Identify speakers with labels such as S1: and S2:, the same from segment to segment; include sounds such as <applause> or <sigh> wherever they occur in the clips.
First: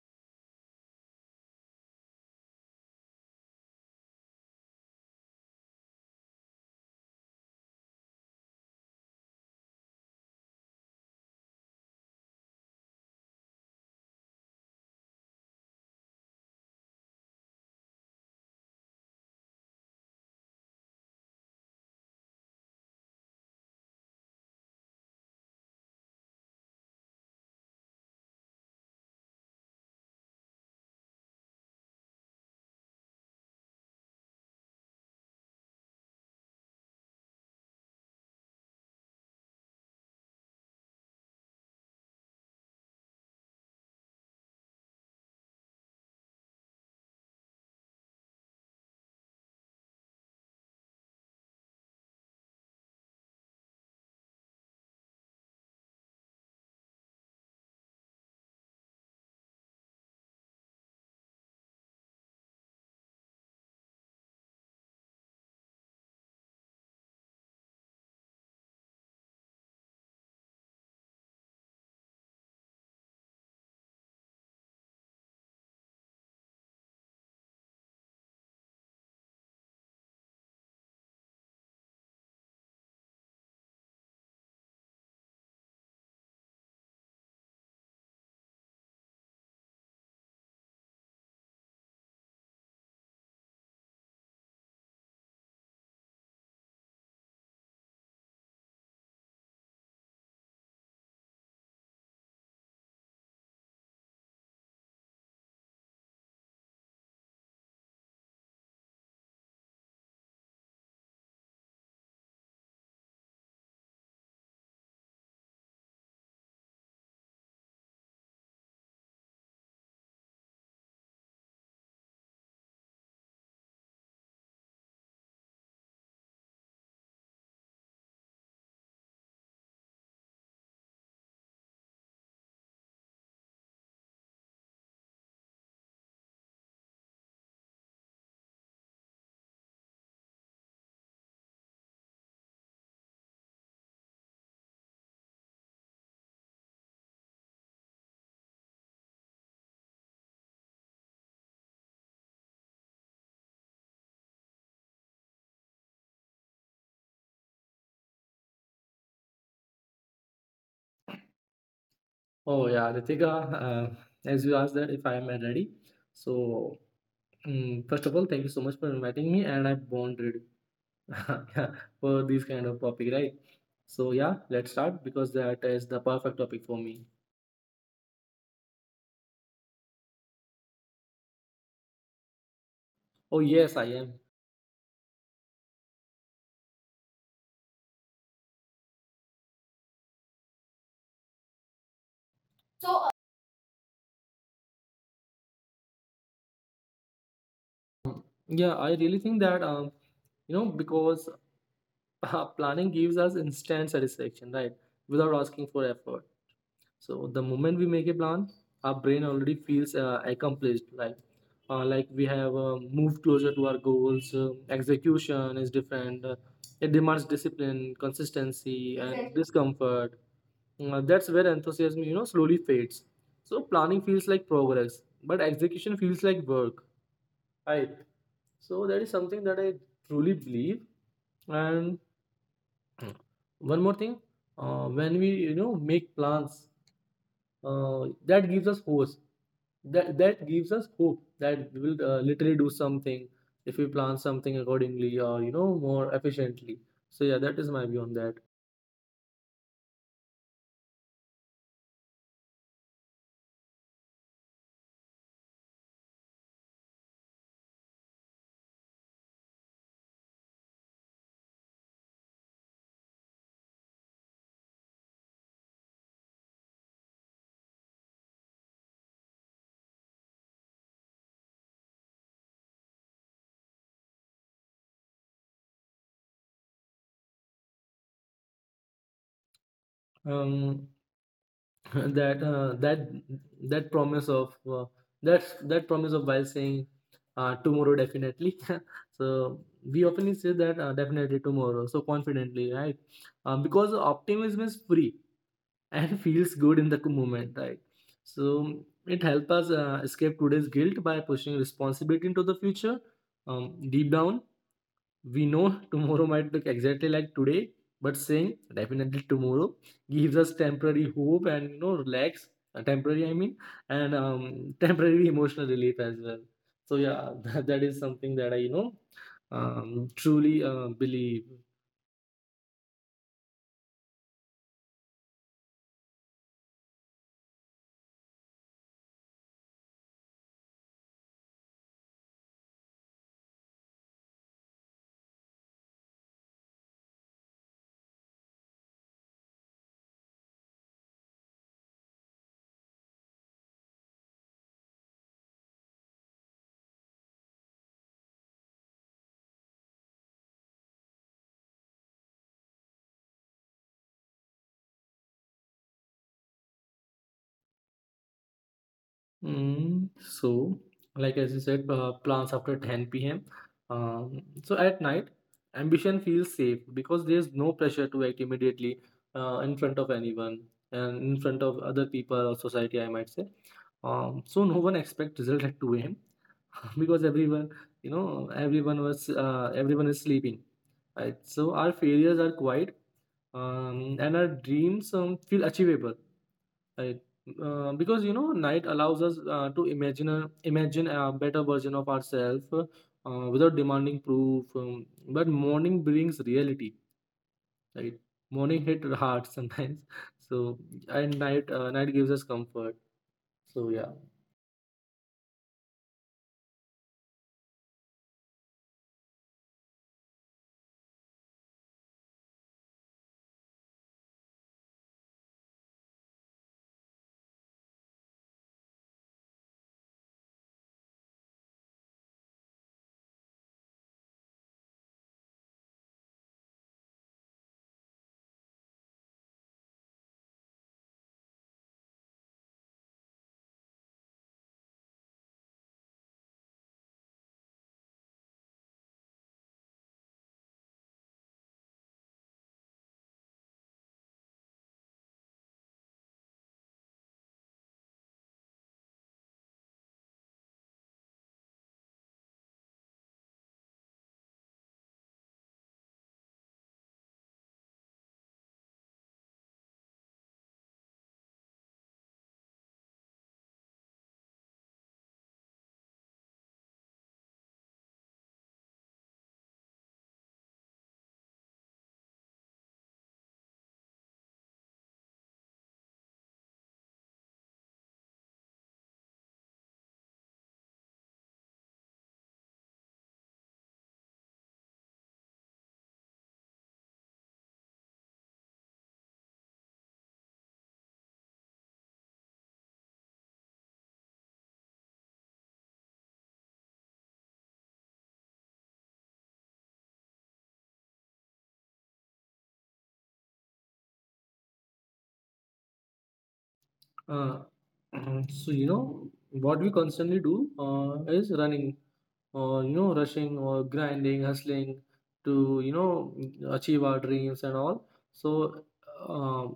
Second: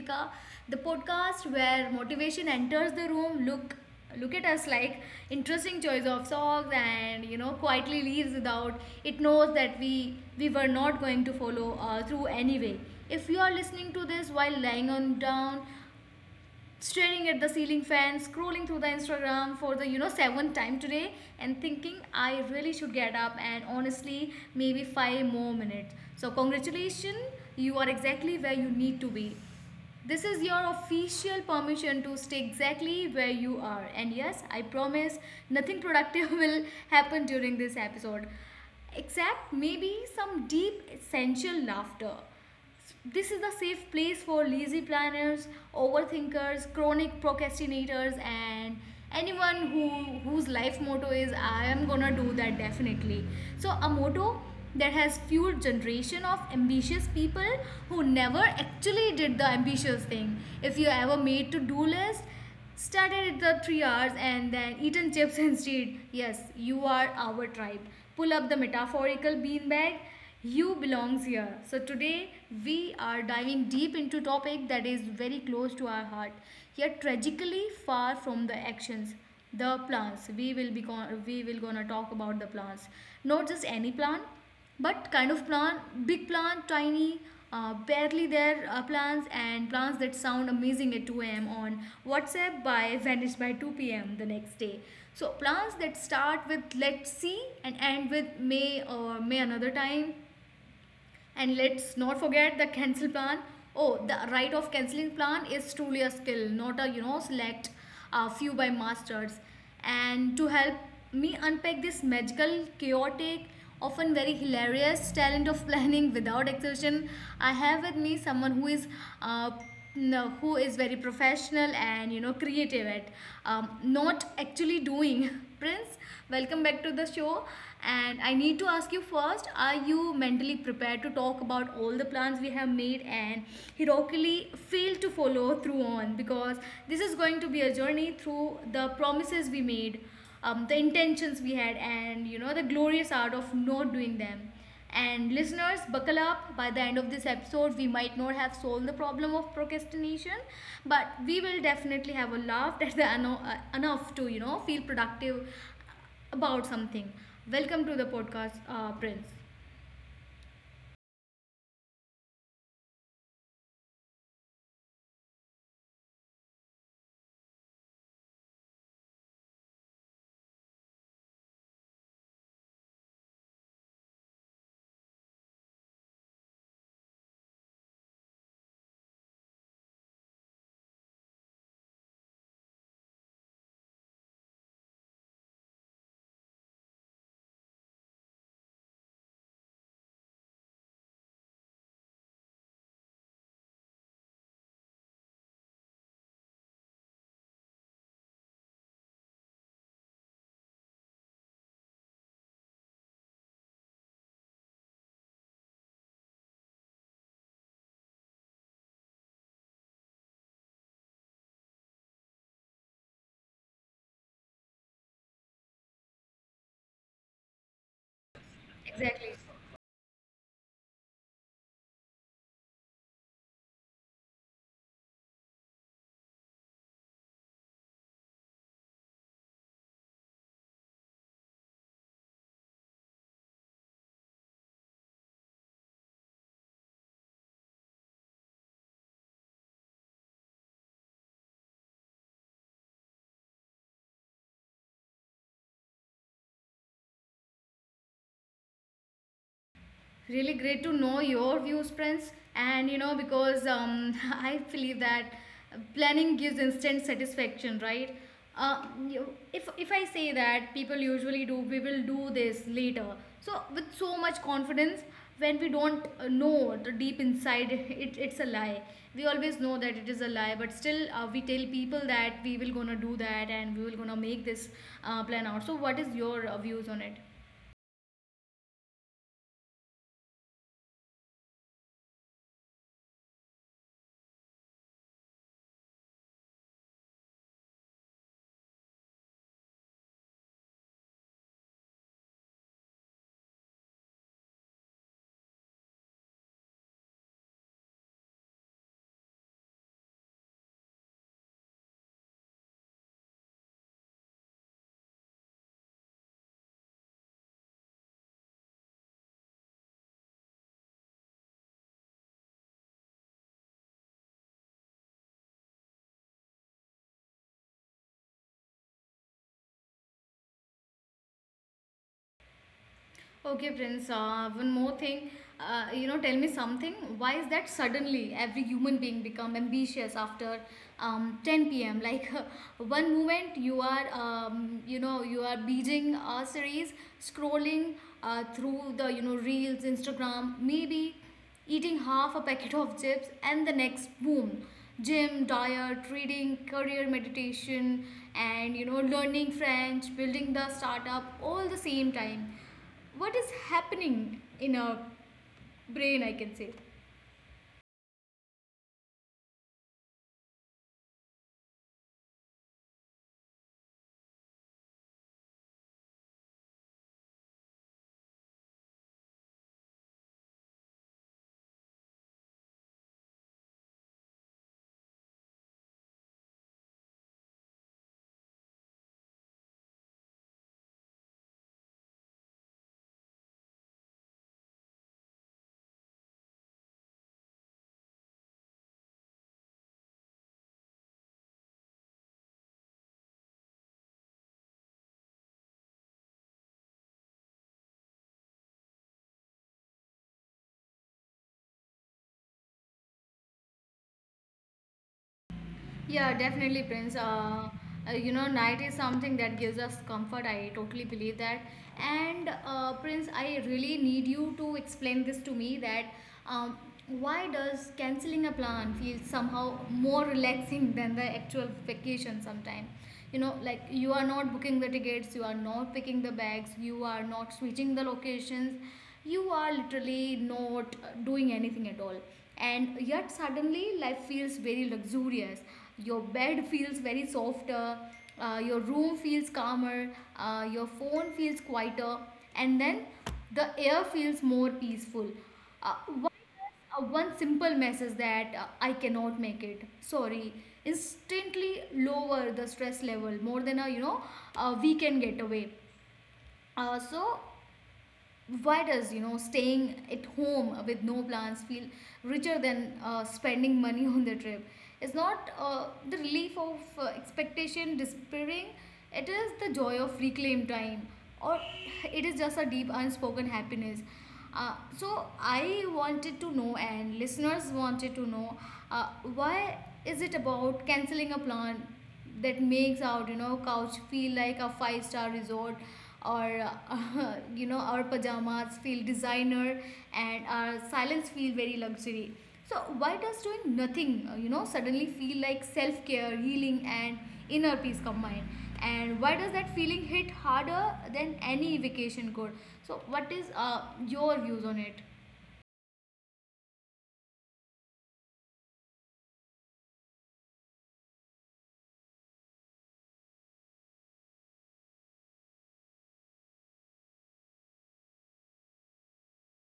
S1: Ritika, the podcast where motivation enters the room. Look, look at us like interesting choice of songs, and quietly leaves without it knows that we were not going to follow through anyway. If you are listening to this while lying on down, staring at the ceiling fan, scrolling through the Instagram for the seventh time today, and thinking I really should get up and honestly maybe five more minutes. So congratulations, you are exactly where you need to be. This is your official permission to stay exactly where you are. And yes, I promise nothing productive <laughs> will happen during this episode except maybe some deep essential laughter. This is the safe place for lazy planners, overthinkers, chronic procrastinators, and anyone who whose life motto is "I am gonna do that definitely." So a motto that has fueled generation of ambitious people who never actually did the ambitious thing. If you ever made to do list, started at the three hours and then eaten chips instead. Yes, you are our tribe. Pull up the metaphorical beanbag. You belongs here. So today we are diving deep into topic that is very close to our heart, yet tragically far from the actions. The plants. We will gonna talk about the plants. Not just any plant, but kind of plant, big plant, tiny barely there plants, and plants that sound amazing at 2 a.m. on whatsapp by vanish by 2 p.m. the next day. So plants that start with let's see and end with may or may another time. And let's not forget the cancel plan. Oh, the right of canceling plan is truly a skill, not a select a few by masters. And to help me unpack this magical, chaotic, often very hilarious talent of <laughs> planning without exertion, I have with me someone who is uh, no, who is very professional and creative at not actually doing. <laughs> Prince, welcome back to the show. And I need to ask you first: are you mentally prepared to talk about all the plans we have made and heroically fail to follow through on? Because this is going to be a journey through the promises we made, the intentions we had, and the glorious art of not doing them. And listeners, buckle up. By the end of this episode, we might not have solved the problem of procrastination, but we will definitely have a laugh that's enough to, you know, feel productive about something. Welcome to the podcast, Prince.
S2: Oh yeah, Ritika, as you asked that if I am ready. So First of all, thank you so much for inviting me, and I bonded <laughs> for this kind of topic, right? So yeah, let's start because that is the perfect topic for me. Oh yes, I am. So, uh, Yeah, I really think that you know because <laughs> planning gives us instant satisfaction, right? Without asking for effort. So the moment we make a plan, our brain already feels accomplished. Like we have moved closer to our goals. Execution is different. It demands discipline, consistency, and Exactly.
S1: Exactly.
S2: discomfort. That's where enthusiasm, you know, slowly fades. So planning feels like progress, but execution feels like work. Right. So that is something that I truly believe. And one more thing, when we you know make plans, uh, that gives us hope that that gives us hope that we will literally do something if we plan something accordingly or you know more efficiently so yeah that is my view on that.
S1: Really great to know your views, Prince. And you know, because <laughs> I believe that planning gives instant satisfaction, right? If I say that people usually do, we will do this later, so with so much confidence, when we don't know the deep inside, <laughs> it's a lie. We always know that it is a lie, but still we tell people that we will gonna do that and we will gonna make this plan out. So what is your views on it?
S2: um <laughs> that uh, that that promise of that promise of while saying tomorrow definitely. <laughs> So we often say that definitely tomorrow so confidently, right? Because optimism is free and <laughs> feels good in the moment, right? So it helps us escape today's guilt by pushing responsibility into the future. Deep down, we know <laughs> tomorrow might look exactly like today, but saying definitely tomorrow gives us temporary hope and you know relax. Uh, temporary, I mean, and <laughs> temporary emotional relief as well. So yeah, <laughs> that is something that I you know truly believe.
S1: Okay, Prince. One more thing. You know, tell me something. Why is that suddenly every human being become ambitious after 10 p.m.? Like <laughs> one moment you are, you know, you are binging a series, scrolling through the reels, Instagram, maybe eating half a packet of chips, and the next boom, gym, diet, reading, career, meditation, and you know, learning French, building the startup, all the same time. What is happening in our brain, I can say?
S2: Mm, so, like as you said, plans after 10 p.m. So at night, ambition feels safe because there's no pressure to act immediately in front of anyone and in front of other people or society, I might say. So no one expects result at 2 a.m. <laughs> Because everyone, you know, everyone was everyone is sleeping. Right? So our failures are quiet, and our dreams feel achievable. Right. Because you know, night allows us imagine a better version of ourselves without demanding proof. But morning brings reality, right? Morning hit hard sometimes. <laughs> So and night night gives us comfort. So yeah.
S1: Yeah, definitely, Prince. You know, night is something that gives us comfort. I totally believe that. And Prince, I really need you to explain this to me that um, why does canceling a plan feel somehow more relaxing than the actual vacation sometime? You know, like you are not booking the tickets, you are not picking the bags, you are not switching the locations, you are literally not doing anything at all, and yet suddenly life feels very luxurious, your bed feels very softer, your room feels calmer, your phone feels quieter, and then the air feels more peaceful. uh, why? One simple message that, "I cannot make it. Sorry," instantly lower the stress level more than a a weekend getaway. So why does, you know, staying at home with no plans feel richer than spending money <laughs> on the trip? It's not the relief of expectation despairing, it is the joy of reclaimed time, or it is just a deep unspoken happiness. So I wanted to know, and listeners wanted to know, uh, why is it about canceling a plan that makes out, you know, couch feel like a five-star resort, or <laughs> you know our pajamas feel designer, and our silence feel very luxury. So why does doing nothing you know suddenly feel like self care, healing, and inner peace combined? And why does that feeling hit harder than any vacation could? So what is your views on it?
S2: Uh, <clears throat> so you know what we constantly do is running or you know rushing or grinding, hustling to you know achieve our dreams and all. So. Um,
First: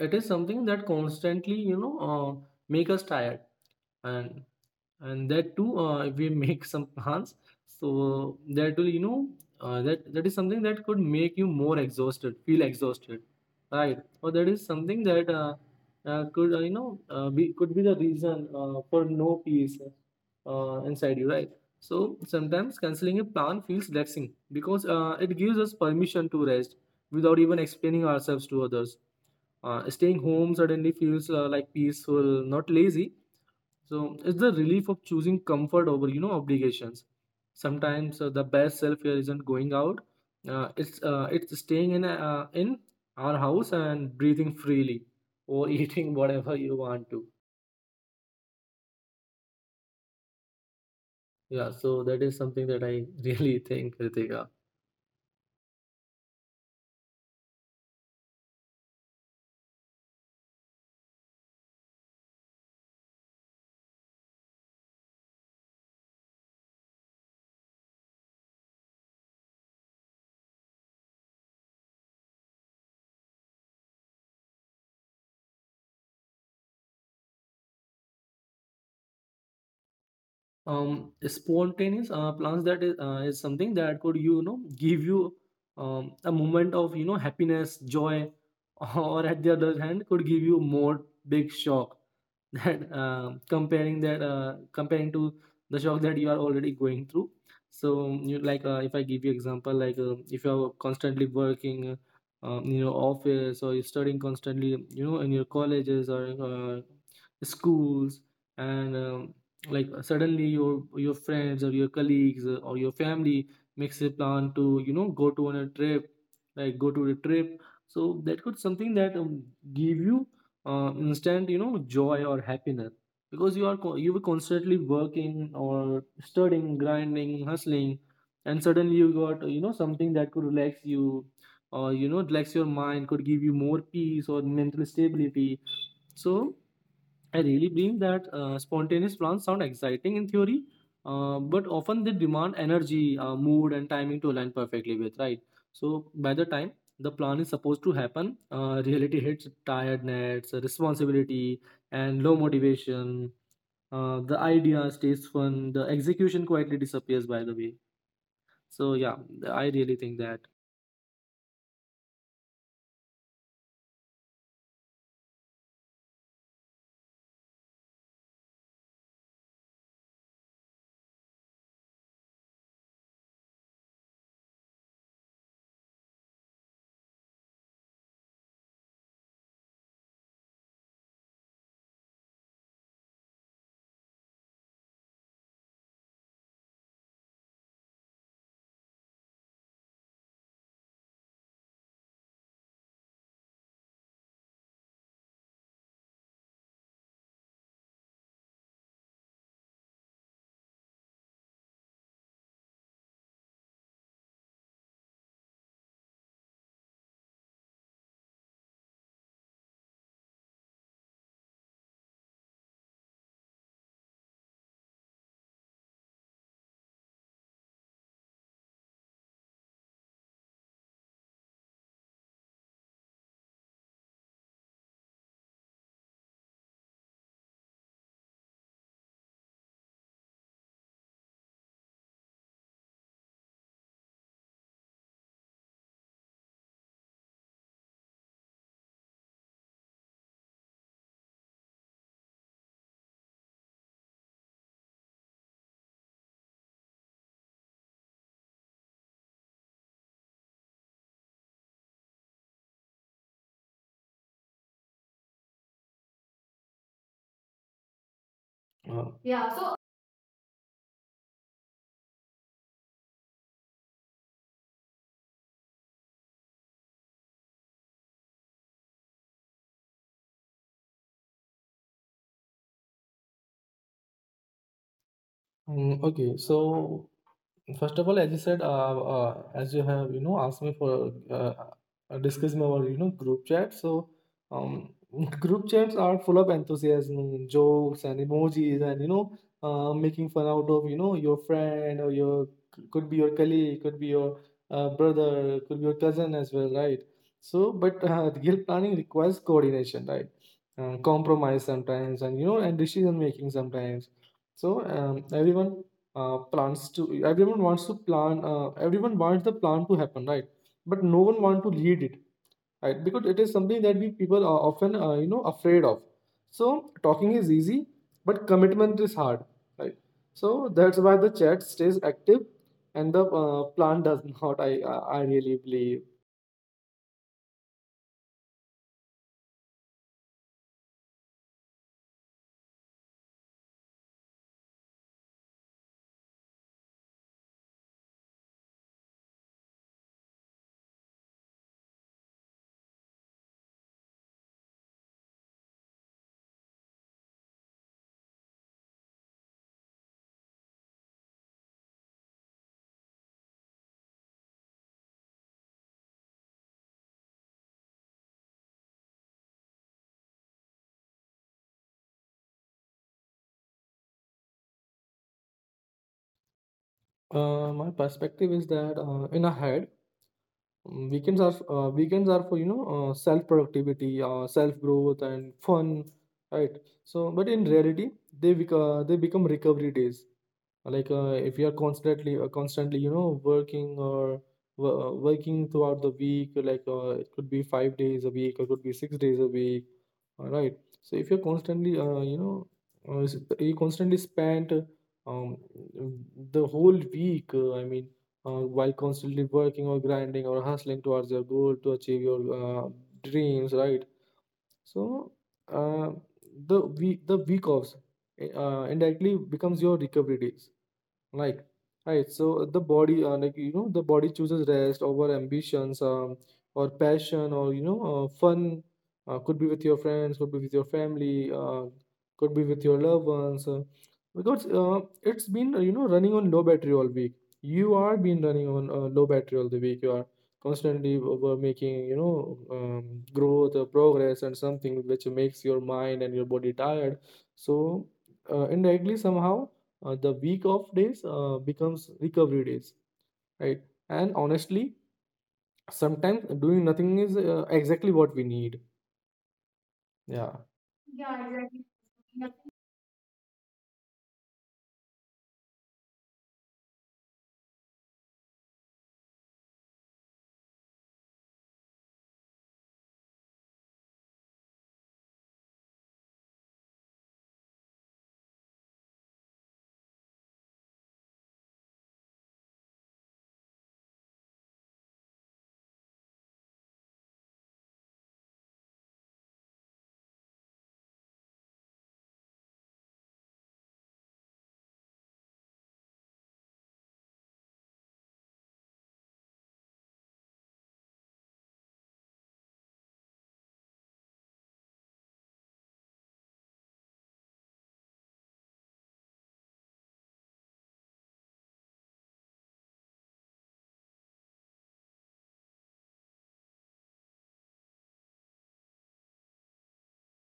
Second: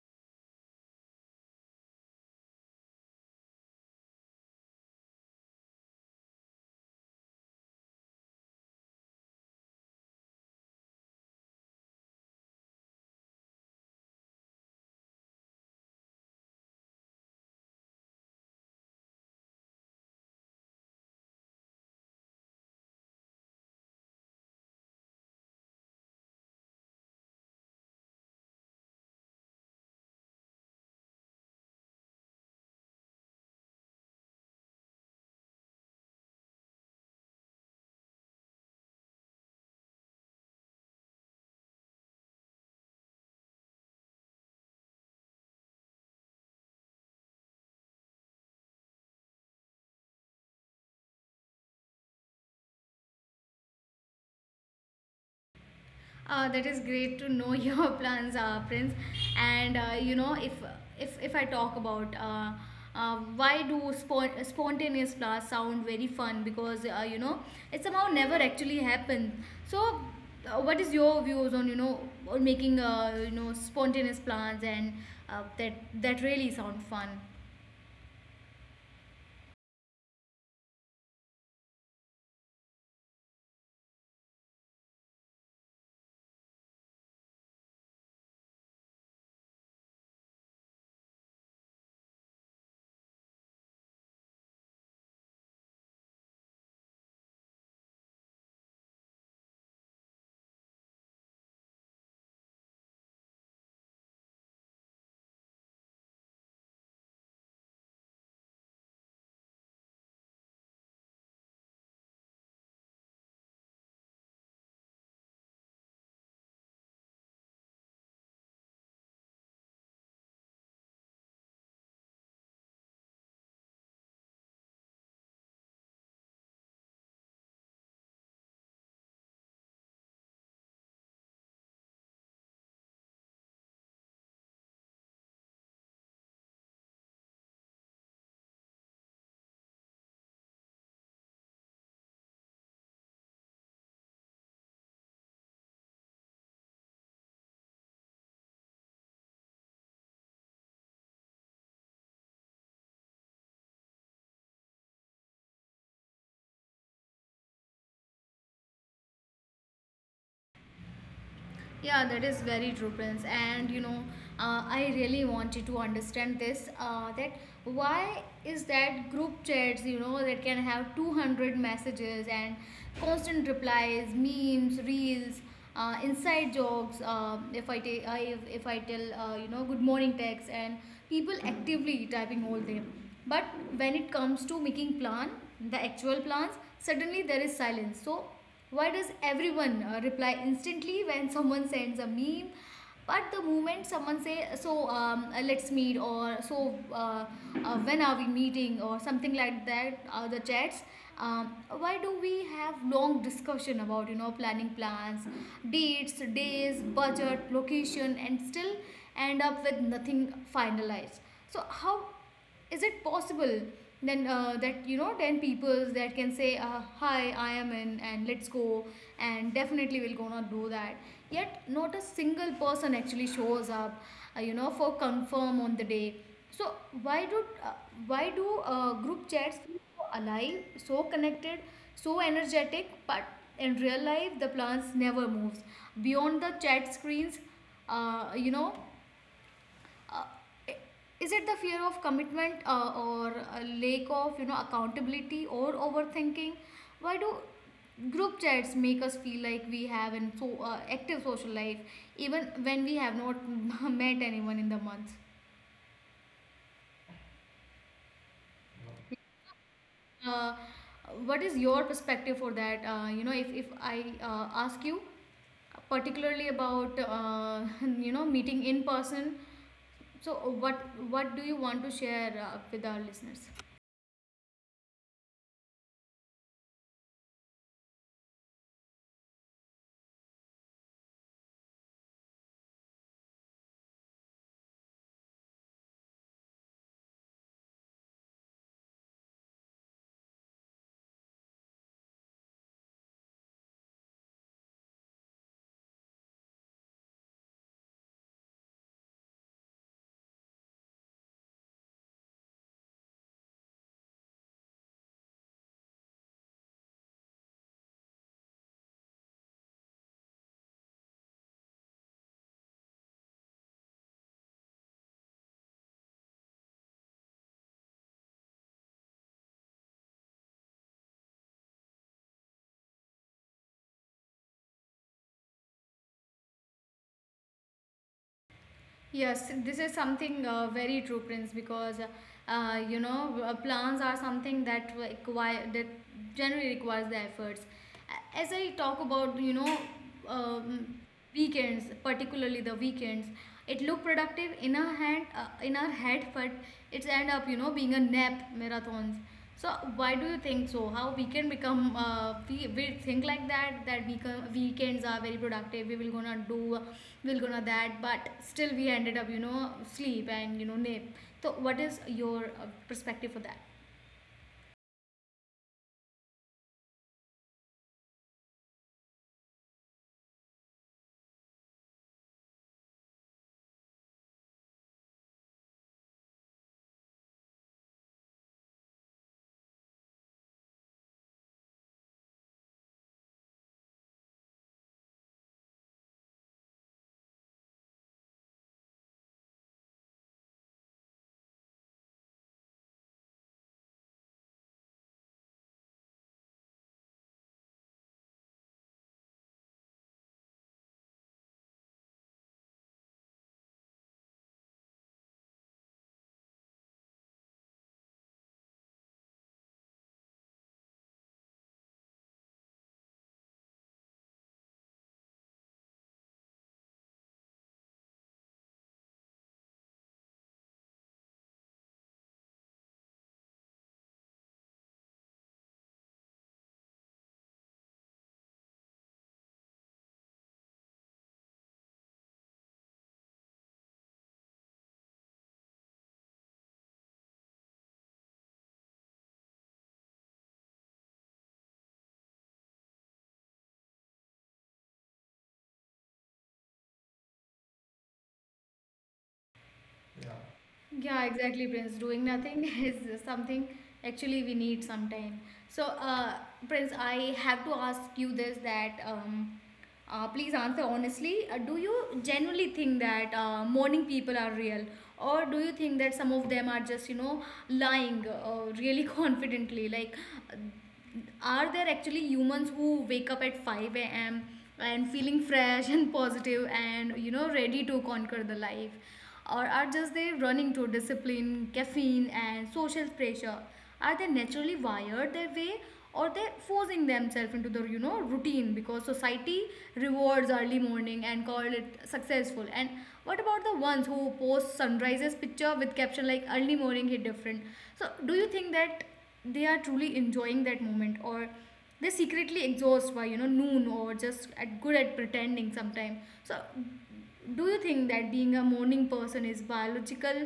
S2: it is something that constantly you know make us tired and that too if we <laughs> make some plans so that will that is something that could make you more exhausted feel exhausted, right? Or that is something that could be the reason for no peace inside you, right? So sometimes canceling a plan feels relaxing because it gives us permission to rest without even explaining ourselves to others. Staying home suddenly feels peaceful, not lazy. So it's the relief of choosing comfort over, you know, obligations. Sometimes the best self care isn't going out. It's staying in our house and breathing freely or <laughs> eating whatever you want to. Yeah, so that is something that I <laughs> really think, Ritika.
S1: That is great to know <laughs> your plans, Prince. And you know, if I talk about why do spontaneous flowers sound very fun, because you know, it somehow never actually happens. So, what is your views on, you know, on making you know spontaneous plans, and uh, that that really sound fun?
S2: Spontaneous plans, is something that could you know give you a moment of you know happiness, joy, <laughs> or at the other hand could give you more big shock, <laughs> that comparing that comparing to the shock that you are already going through. So like if I give you example, like if you are constantly working in your office, or you're studying constantly you know in your colleges or schools, and like suddenly your friends or your colleagues or your family makes a plan to you know go to a trip. So that could something that give you instant you know joy or happiness, because you were constantly working or studying, grinding, hustling, and suddenly you got you know something that could relax you or you know relax your mind, could give you more peace or mental stability. So I really believe that spontaneous plans sound exciting in theory, but often they demand energy, mood, and timing to align perfectly with, right? So, by the time the plan is supposed to happen, reality hits tiredness, responsibility, and low motivation. The idea stays fun, the execution quietly disappears, by the way. So, yeah, I really think that.
S1: Yeah, that is very true, Prince. And you know, I really wanted to understand this. That why is that group chats? You know, that can have 200 messages and constant replies, memes, reels, inside jokes. If I take, I if I tell, you know, good morning text, and people actively typing all day. But when it comes to making plan, the actual plans, suddenly there is silence. So why does everyone reply instantly when someone sends a meme? But the moment someone say so, "let's meet" or so, "when are we meeting" or something like that, the chats. Why do we have long discussion about, you know, planning plans, dates, days, budget, location, and still end up with nothing finalized? So how is it possible then that, you know, 10 peoples that can say, "hi, I am in and let's go and definitely we'll gonna do that," yet not a single person actually shows up you know for confirm on the day. So why do uh, why do group chats feel so alive, so connected, so energetic, but in real life the plans never moves beyond the chat screens? uh, you know uh, is it the fear of commitment, or a lack of, you know, accountability, or overthinking? Why do group chats make us feel like we have an so active social life even when we have not <laughs> met anyone in the month?
S2: Uh, Yeah, so
S1: Uh, what is your perspective for that? You know, if I ask you particularly about <laughs> you know meeting in person, so what what do you want to share with our listeners?
S2: Mm, okay, so First of all, as you said, as you have, you know, asked me for discussing about, you know, group chat. So, um, <laughs> group chats are full of enthusiasm, jokes, and emojis, and you know, making fun out of, you know, your friend or your could be your colleague, could be your brother, could be your cousin as well, right? So, but <laughs> real planning requires coordination, right? Compromise sometimes, and you know, and decision making sometimes. So, everyone plans to everyone wants to plan, everyone wants the plan to happen, right? But no one wants to lead it, right? Because it is something that we people are often you know afraid of. So talking is easy, but commitment is hard, right? So that's why the chat stays active and the plan does not. I really believe.
S1: Yes, this is something very true, Prince, because you know plans are something that require that generally requires the efforts. As I talk about, you know, um, weekends, particularly the weekends, it look productive in our hand, in our head, but it's end up, you know, being a nap marathons. So why do you think so? How we can become we think like that, weekends are very productive. We'll gonna that, but still we ended up, you know, sleep and you know nap. So what is your perspective for that?
S2: My perspective is that in a head, Mm, weekends are for you know self productivity, self growth, and fun, right? So, but in reality, they become recovery days. Like if you are constantly you know working or working throughout the week, like it could be 5 days a week or could be 6 days a week, all right? So if you're constantly you know you constantly spend um, the whole week, I mean, while constantly working or grinding or hustling towards your goal to achieve your dreams, right? So uh, the week offs indirectly becomes your recovery days. Like, right. So the body, like you know, the body chooses rest over ambitions, or passion, or you know, fun. Could be with your friends, could be with your family, could be with your loved ones. Because It's been you know running on low battery all week. You are been running on low battery all the week. You are constantly over making you know growth, progress, and something which makes your mind and your body tired. So indirectly somehow the week of days becomes recovery days, right? And honestly, sometimes doing nothing is exactly what we need. Yeah.
S1: Yeah,
S2: Yeah,
S1: exactly, Prince. Doing nothing <laughs>
S2: exactly.
S1: is something actually we need sometime. So, Prince, I have to ask you this that please answer honestly. Do you genuinely think that morning people are real, or do you think that some of them are just, you know, lying really <laughs> confidently? Like, are there actually humans who wake up at 5 a.m. and feeling fresh and positive and ready to conquer the life, or are just they running to discipline caffeine and social pressure? Are they naturally wired that way, or they forcing themselves into the routine because society rewards early morning and call it successful? And what about the ones who post sunrises picture with caption like early morning hit different? So do you think that they are truly enjoying that moment, or they're secretly exhausted by noon, or just at good at pretending sometime? So do you think that being a morning person is biological,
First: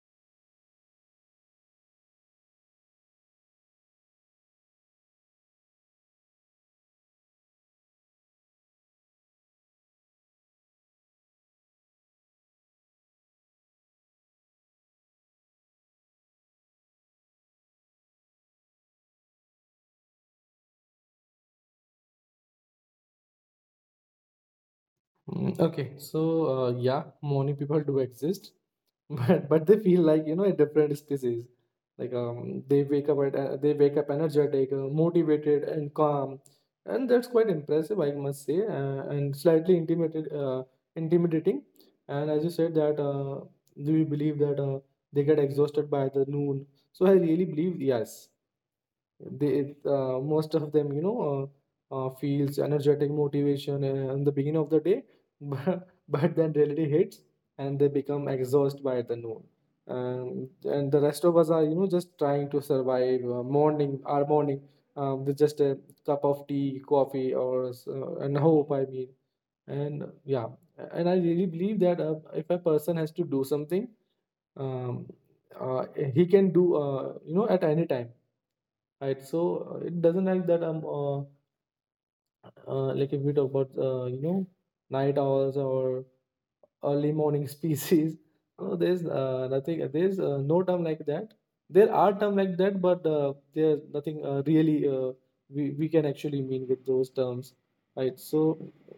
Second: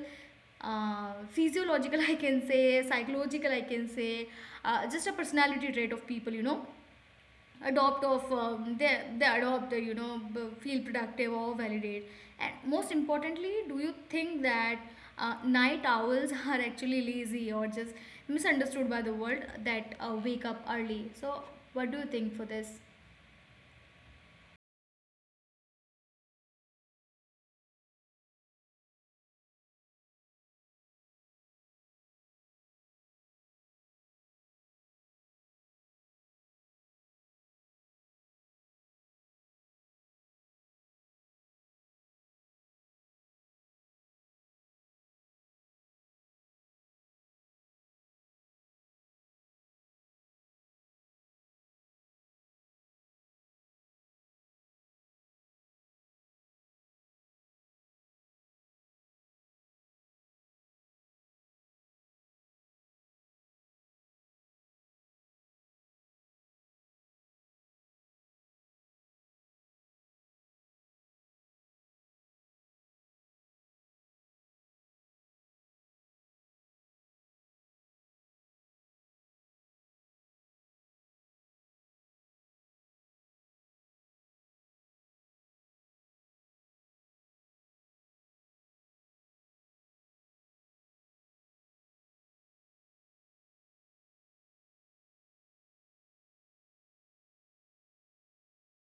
S1: physiological <laughs> I can say, psychological I can say, just a personality trait of people adopt of, they adopt feel productive or validate? And most importantly, do you think that night owls <laughs> are actually lazy or just misunderstood by the world, that wake up early? So what do you think for this?
S2: Mm, okay, so yeah, morning people do exist <laughs> but they feel like you know a different species. Like they wake up energetic, motivated, and calm, and that's quite impressive, I must say, and slightly intimidated intimidating. And as you said that do you believe that they get exhausted by the noon? So I really believe yes. They most of them you know feels energetic motivation in the beginning of the day, <laughs> but then reality hits and they become exhausted by the noon. Um, and the rest of us are you know just trying to survive morning our morning with just a cup of tea, coffee, and hope, I mean. And yeah, and I really believe that if a person has to do something, um, uh, he can do you know at any time. Right, so it doesn't like that. Like if we talk about you know night owls or early morning <laughs> species, no, there's nothing. There's no term like that. There are term like that, but there's nothing really we can actually mean with those terms, right? So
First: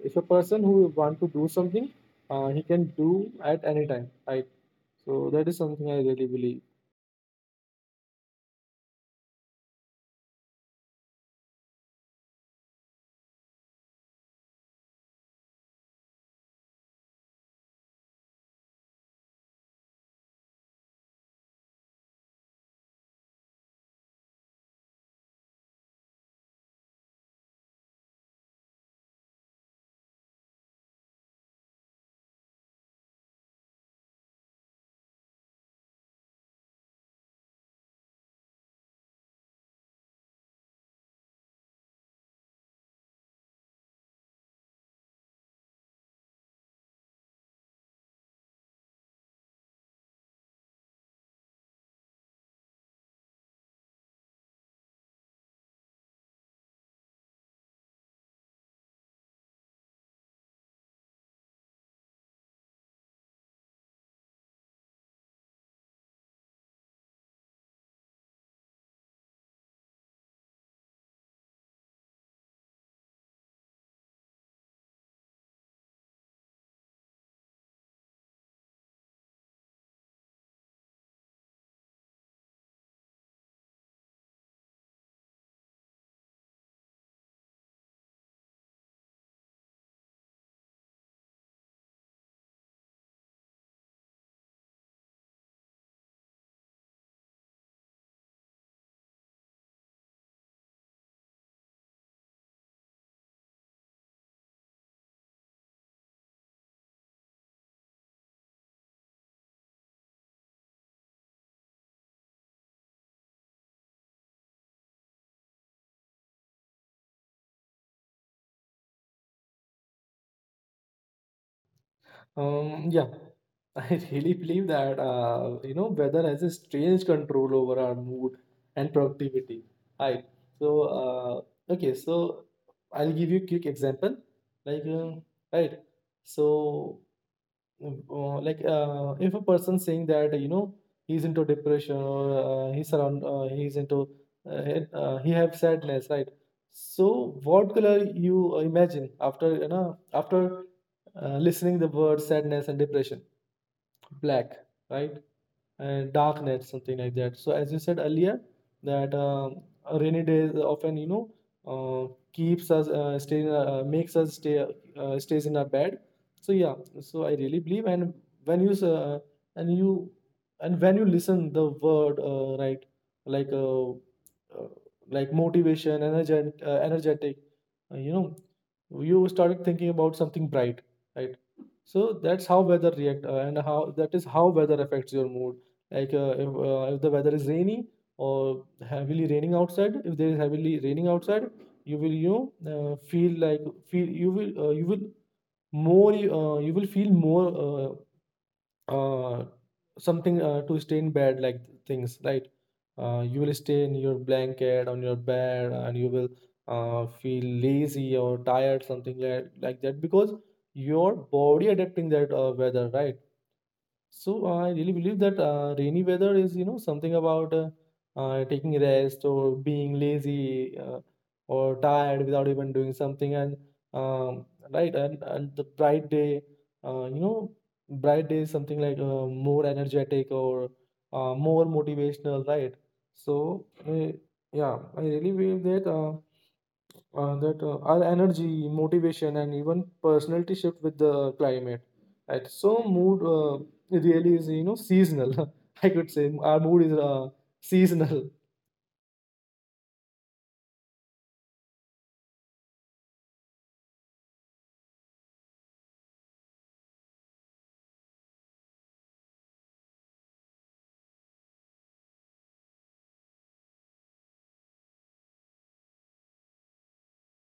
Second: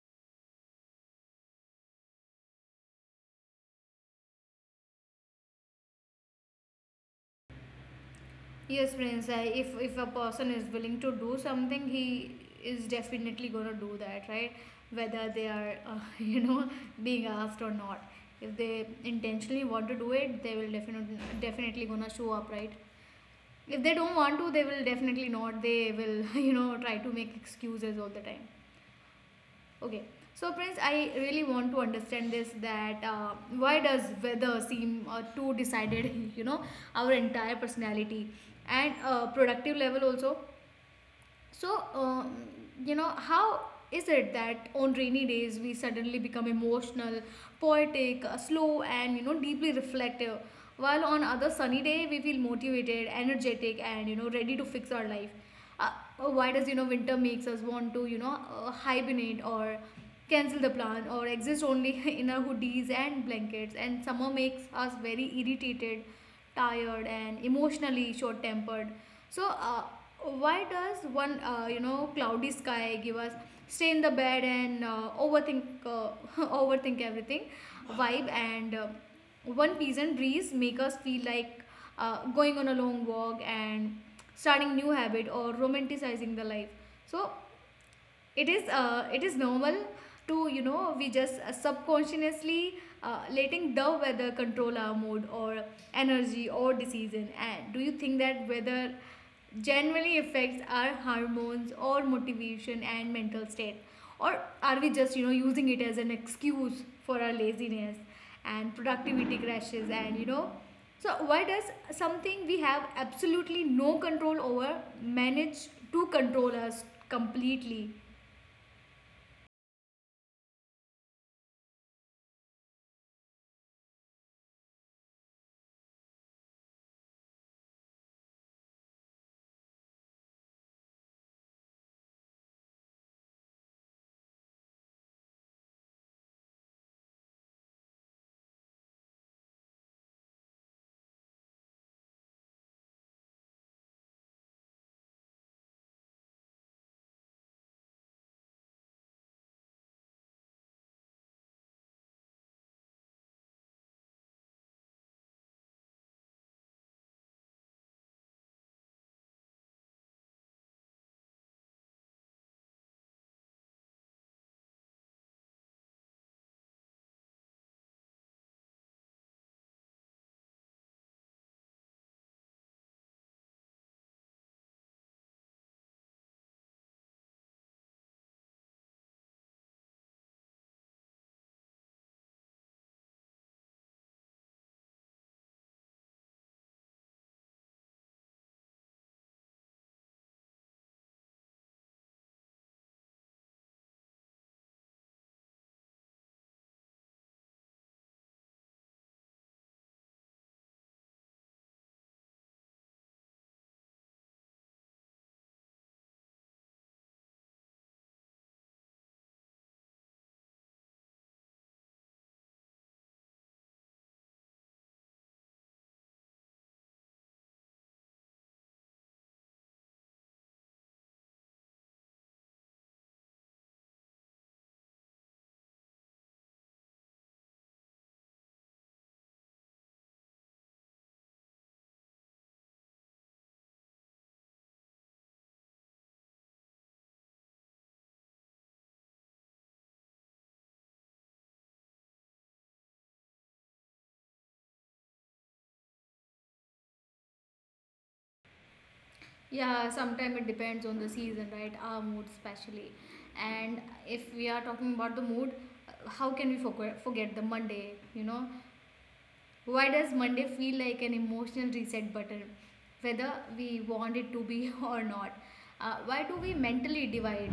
S2: if a person who want to do something, he can do at any time, right? So that is something I really believe.
S1: Yes, Prince. I, if a person is willing to do something, he is definitely gonna do that, right? Whether they are, <laughs> being asked or not. If they intentionally want to do it, they will definitely gonna show up, right? If they don't want to, they will definitely not, they will <laughs> try to make excuses all the time. Okay. So, Prince, I really want to understand this that why does weather seem too decided, <laughs> you know our entire personality and productive level also. So, how is it that on rainy days we suddenly become emotional, poetic, slow, and, deeply reflective, while on other sunny day we feel motivated, energetic, and, ready to fix our life? Uh, why does, winter makes us want to, hibernate or cancel the plan or exist only <laughs> in our hoodies and blankets, and summer makes us very irritated, tired, and emotionally short tempered? So why does one cloudy sky give us stay in the bed and overthink, <laughs> overthink everything vibe, and one pleasant breeze make us feel like going on a long walk and starting new habit or romanticizing the life? So, it is normal to, we just subconsciously letting the weather control our mood or energy or decision? And do you think that weather generally affects our hormones or motivation and mental state, or are we just using it as an excuse for our laziness and productivity crashes? And, so why does something we have absolutely no control over manage to control us completely?
S2: Yeah, <laughs> I really believe that you know weather has a strange control over our mood and productivity. Hi. So okay, so I'll give you a quick example. Like uh, right, so if a person saying that he's into depression or he's into he have sadness, right? So what color you imagine after after listening the word sadness and depression? Black, right? And dark net, something like that. So as you said earlier that rainy days often keeps us makes us stay stays in our bed. So yeah, so I really believe. And when you and you and when you listen the word right, like uh, uh, like motivation, energetic, energetic, uh, you know you started thinking about something bright, right? So that's how weather react and how that is how weather affects your mood. If the weather is rainy or heavily raining outside, if there is heavily raining outside, you will, feel, you will more, you will feel more, uh, uh, something to stay in bed, like things, right? You will stay in your blanket on your bed, and you will feel lazy or tired, something like that, because your body adapting that weather, right? So I really believe that rainy weather is, you know, something about taking rest or being lazy, or tired without even doing something. And um, right, and the bright day, uh, you know, bright day is something like more energetic or more motivational, right? So yeah, I really believe that. Our energy, motivation, and even personality shift with the climate. Right. So mood really is, you know, seasonal. <laughs> I could say our mood is seasonal.
S1: Yeah, sometimes it depends on the season, right? Our mood, especially. And if we are talking about the mood, how can we forget the Monday? You know, why does Monday feel like an emotional reset button, whether we want it to be <laughs> or not? Why do we mentally divide,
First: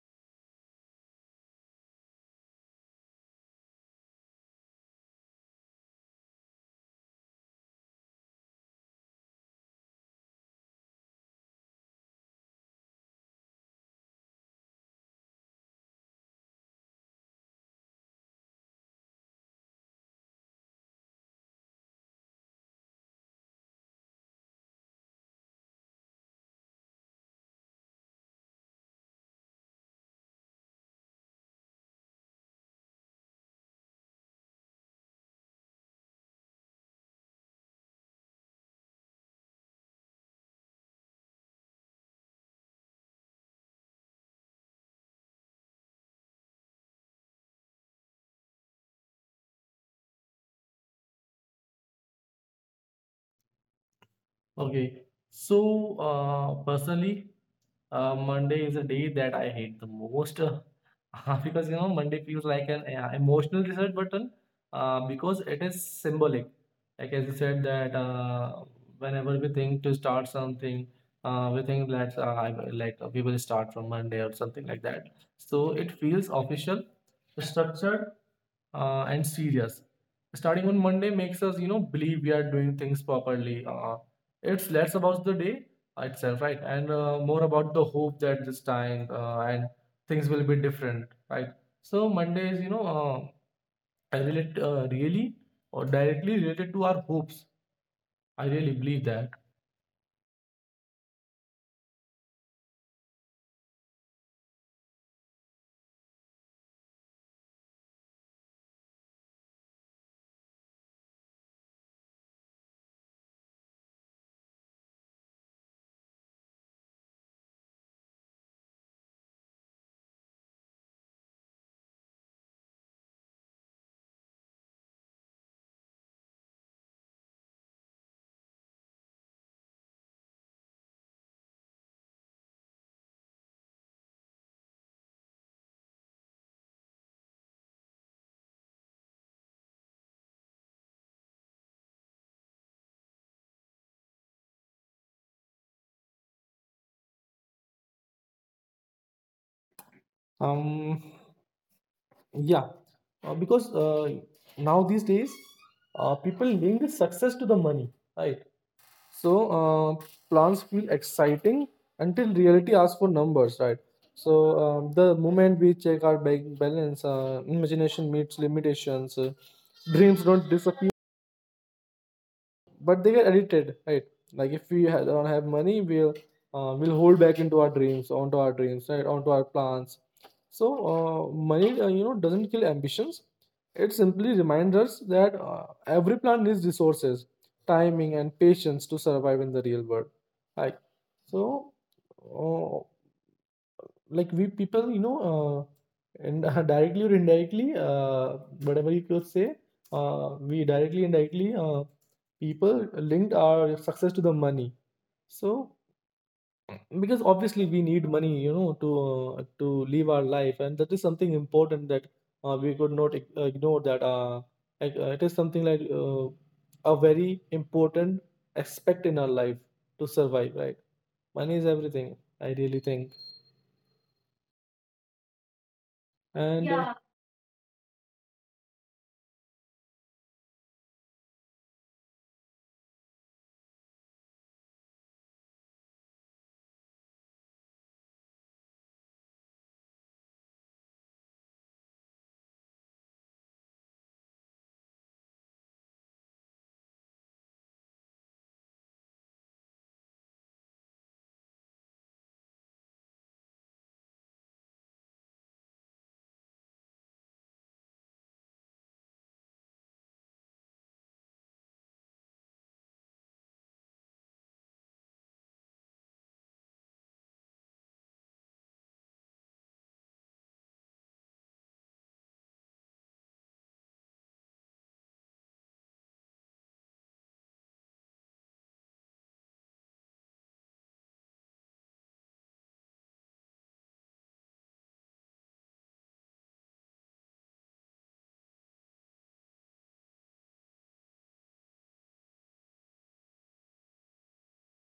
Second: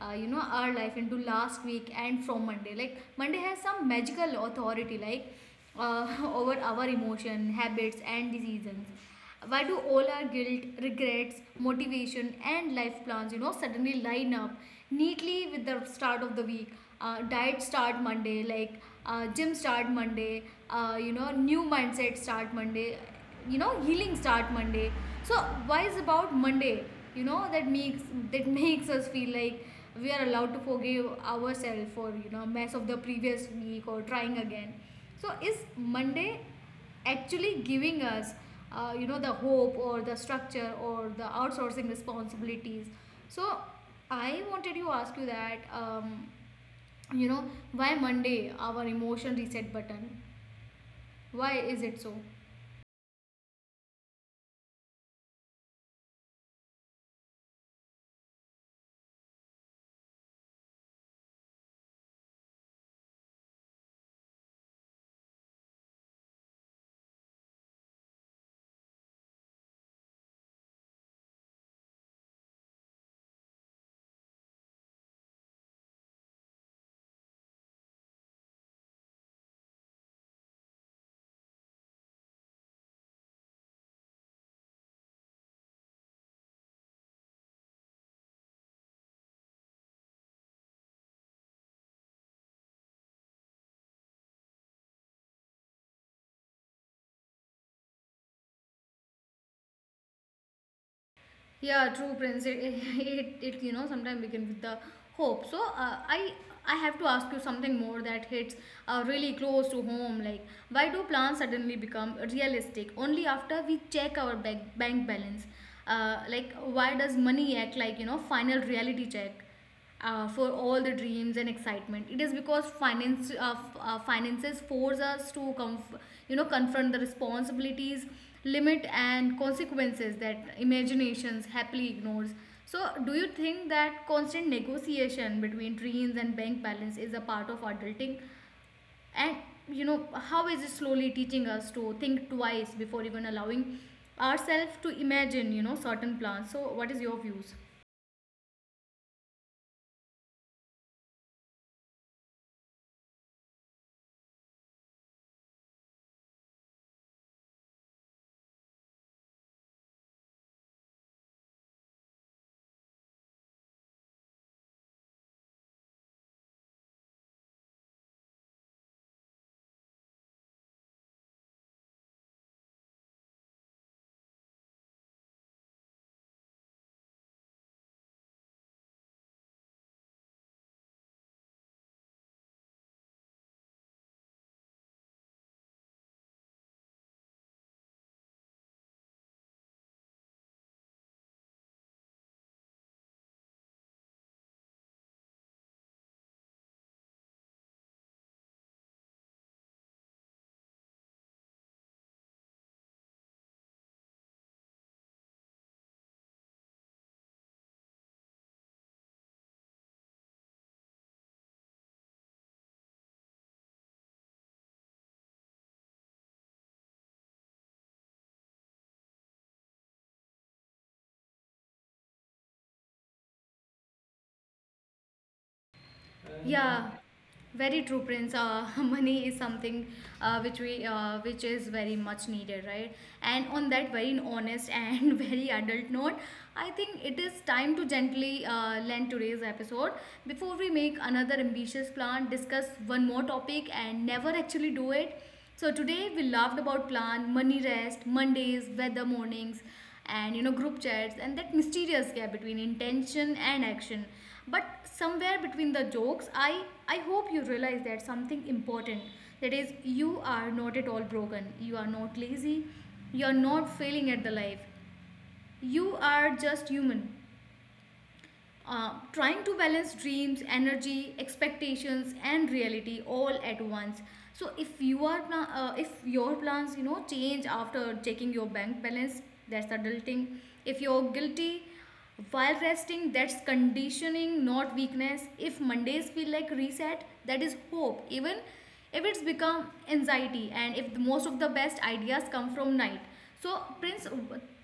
S1: our life into last week and from Monday? Like Monday has some magical authority, like, uh, <laughs> over our emotion, habits, and the seasons. Why do all our guilt regrets motivation and life plans suddenly line up neatly with the start of the week? Diet start Monday, like, gym start Monday, new mindset start Monday, healing start Monday. So why is about Monday, that makes, that <laughs> makes us feel like we are allowed to forgive ourselves for, mess of the previous week or trying again? So is Monday actually giving us the hope or the structure or the outsourcing responsibilities? So I wanted to ask you that, you know why Monday our emotion reset button? Why is it so?
S2: Okay. So, personally, Monday is a day that I hate the most <laughs> because, you know, Monday feels like an emotional reset button, because it is symbolic. Like as you said that whenever we think to start something, we think that I will- like we will start from Monday or something like that. So it feels official, structured, and serious. Starting on Monday makes us, you know, believe we are doing things properly. It's less about the day itself, right? And more about the hope that this time and things will be different, right? So Monday is, you know, I relate really or directly related to our hopes. I really believe that.
S1: Yeah, true, Prince. <laughs> It, sometimes begin with the hope. So, I have to ask you something more that hits really close to home. Like, why do plans suddenly become realistic only after we check our bank balance? Like, why does money act like, final reality check for all the dreams and excitement? It is because finances force us to confront the responsibilities, limit and consequences that imaginations happily ignores. So, do you think that constant negotiation between dreams and bank balance is a part of adulting? And how is it slowly teaching us to think twice before even allowing ourselves to imagine certain plans? So, what is your views?
S2: Um, yeah, because now these days, people link success to the money, right? So plans feel exciting until reality asks for numbers, right? So the moment we check our bank balance, imagination meets limitations. Dreams don't disappear, but they get edited, right? Like if we don't have money, we'll hold back into our dreams, onto our dreams, right, onto our plans. So money you know, doesn't kill ambitions. It simply reminds us that every plan needs resources, timing, and patience to survive in the real world. Like, so uh, like we people, you know, and <laughs> directly or indirectly, whatever you could say, we directly and indirectly, people linked our success to the money. So, because obviously we need money, you know, to live our life, and that is something important that we could not ignore that, it is something like a very important aspect in our life to survive, right? Money is everything, I really think. And yeah.
S1: Yeah, very true, Prince. <laughs> Money is something which is very much needed, right? And on that very honest and <laughs> very adult note, I think it is time to gently land today's episode. Before we make another ambitious plan, discuss one more topic, and never actually do it. So today we laughed about plan, money rest, Mondays, weather mornings, and group chats, and that mysterious gap between intention and action, but somewhere between the jokes I hope you realize that something important, that is, you are not at all broken, you are not lazy, you are not failing at the life, you are just human, trying to balance dreams, energy, expectations, and reality all at once. So if you are if your plans change after checking your bank balance, that's adulting. If you're guilty while resting, that's conditioning, not weakness. If Mondays feel like reset, that is hope. Even if it's become anxiety, and if the, most of the best ideas come from night. So, Prince,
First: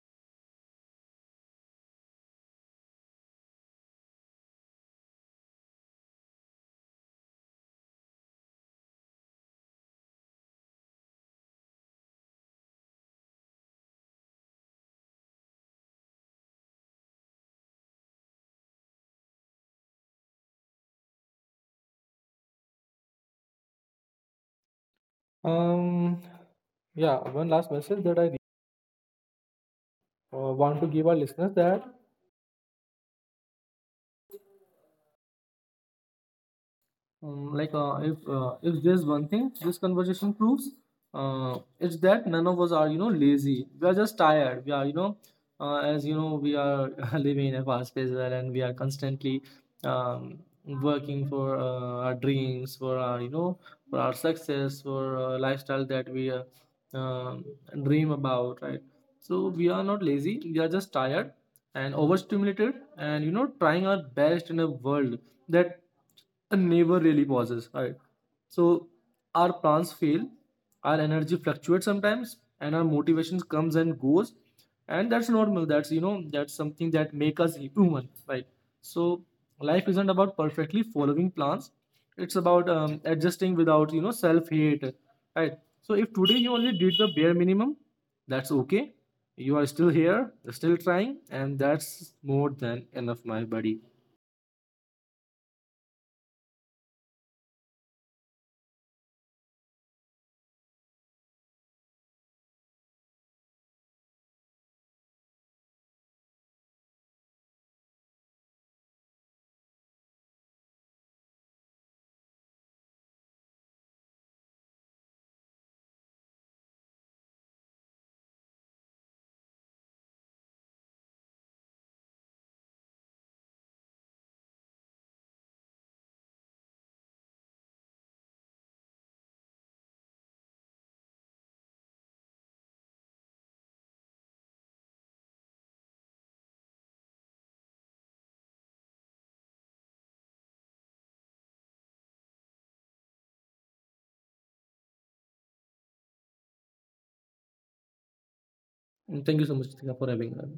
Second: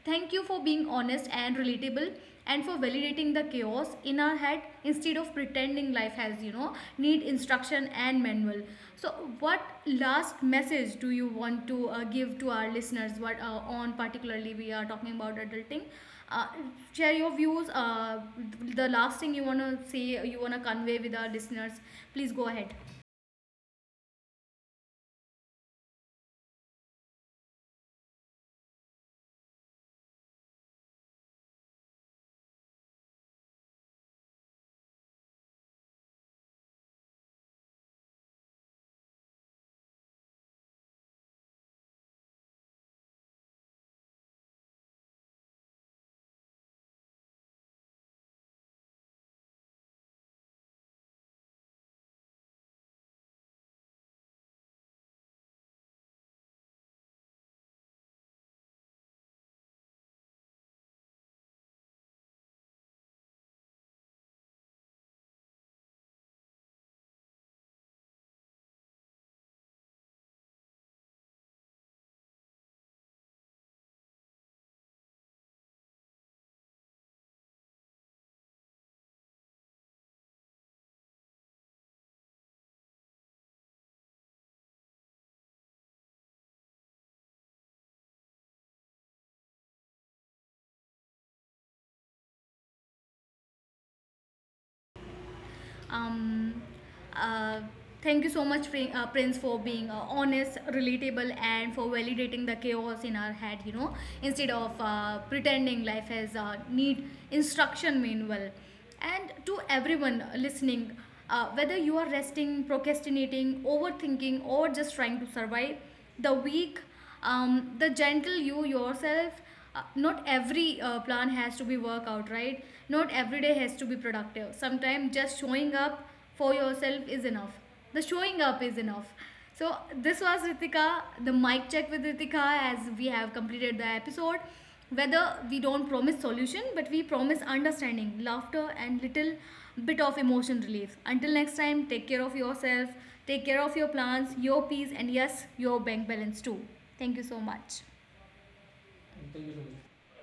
S1: thank you for being honest and relatable and for validating the chaos in our head instead of pretending life has, need instruction and manual. So, what last message do you want to give to our listeners? What on particularly we are talking about adulting? Uh, share your views. The last thing you wanna say, you wanna convey with our listeners. Please go ahead.
S2: um Yeah, one last message that I want to give our listeners, that if there's one thing this conversation proves, it's that none of us are, you know, lazy. We are just tired. We are, as you know, we are <laughs> living in a fast-paced world, and we are constantly um, working for our dreams, for our, for our success, for lifestyle that we um, dream about, right? So we are not lazy. We are just tired and overstimulated, and, you know, trying our best in a world that never really pauses, right? So our plans fail, our energy fluctuates sometimes, and our motivation comes and goes, and that's normal. That's, you know, that's something that make us human, right? So life isn't about perfectly following plans. It's about adjusting without, you know, self hate, right? So if today you only did the bare minimum, that's okay. You are still here, still trying, and that's more than enough, my buddy.
S1: Um, uh, thank you so much, Prince, for being honest, relatable, and for validating the chaos in our head. Instead of pretending life has a need instruction manual. And to everyone listening, whether you are resting, procrastinating, overthinking, or just trying to survive the week, the gentle you yourself, not every plan has to be work out, right? Not every day has to be productive. Sometimes just showing up for yourself is enough. The showing up is enough. So this was Ritika, the Mic Check with Ritika. As we have completed the episode, whether, we don't promise solution, but we promise understanding laughter and little bit of emotion relief. Until next time, take care of yourself. Take care of your plans, your peace, and yes, your bank balance too. Thank you so much.
S2: And thank you so much, Ritika, for having me.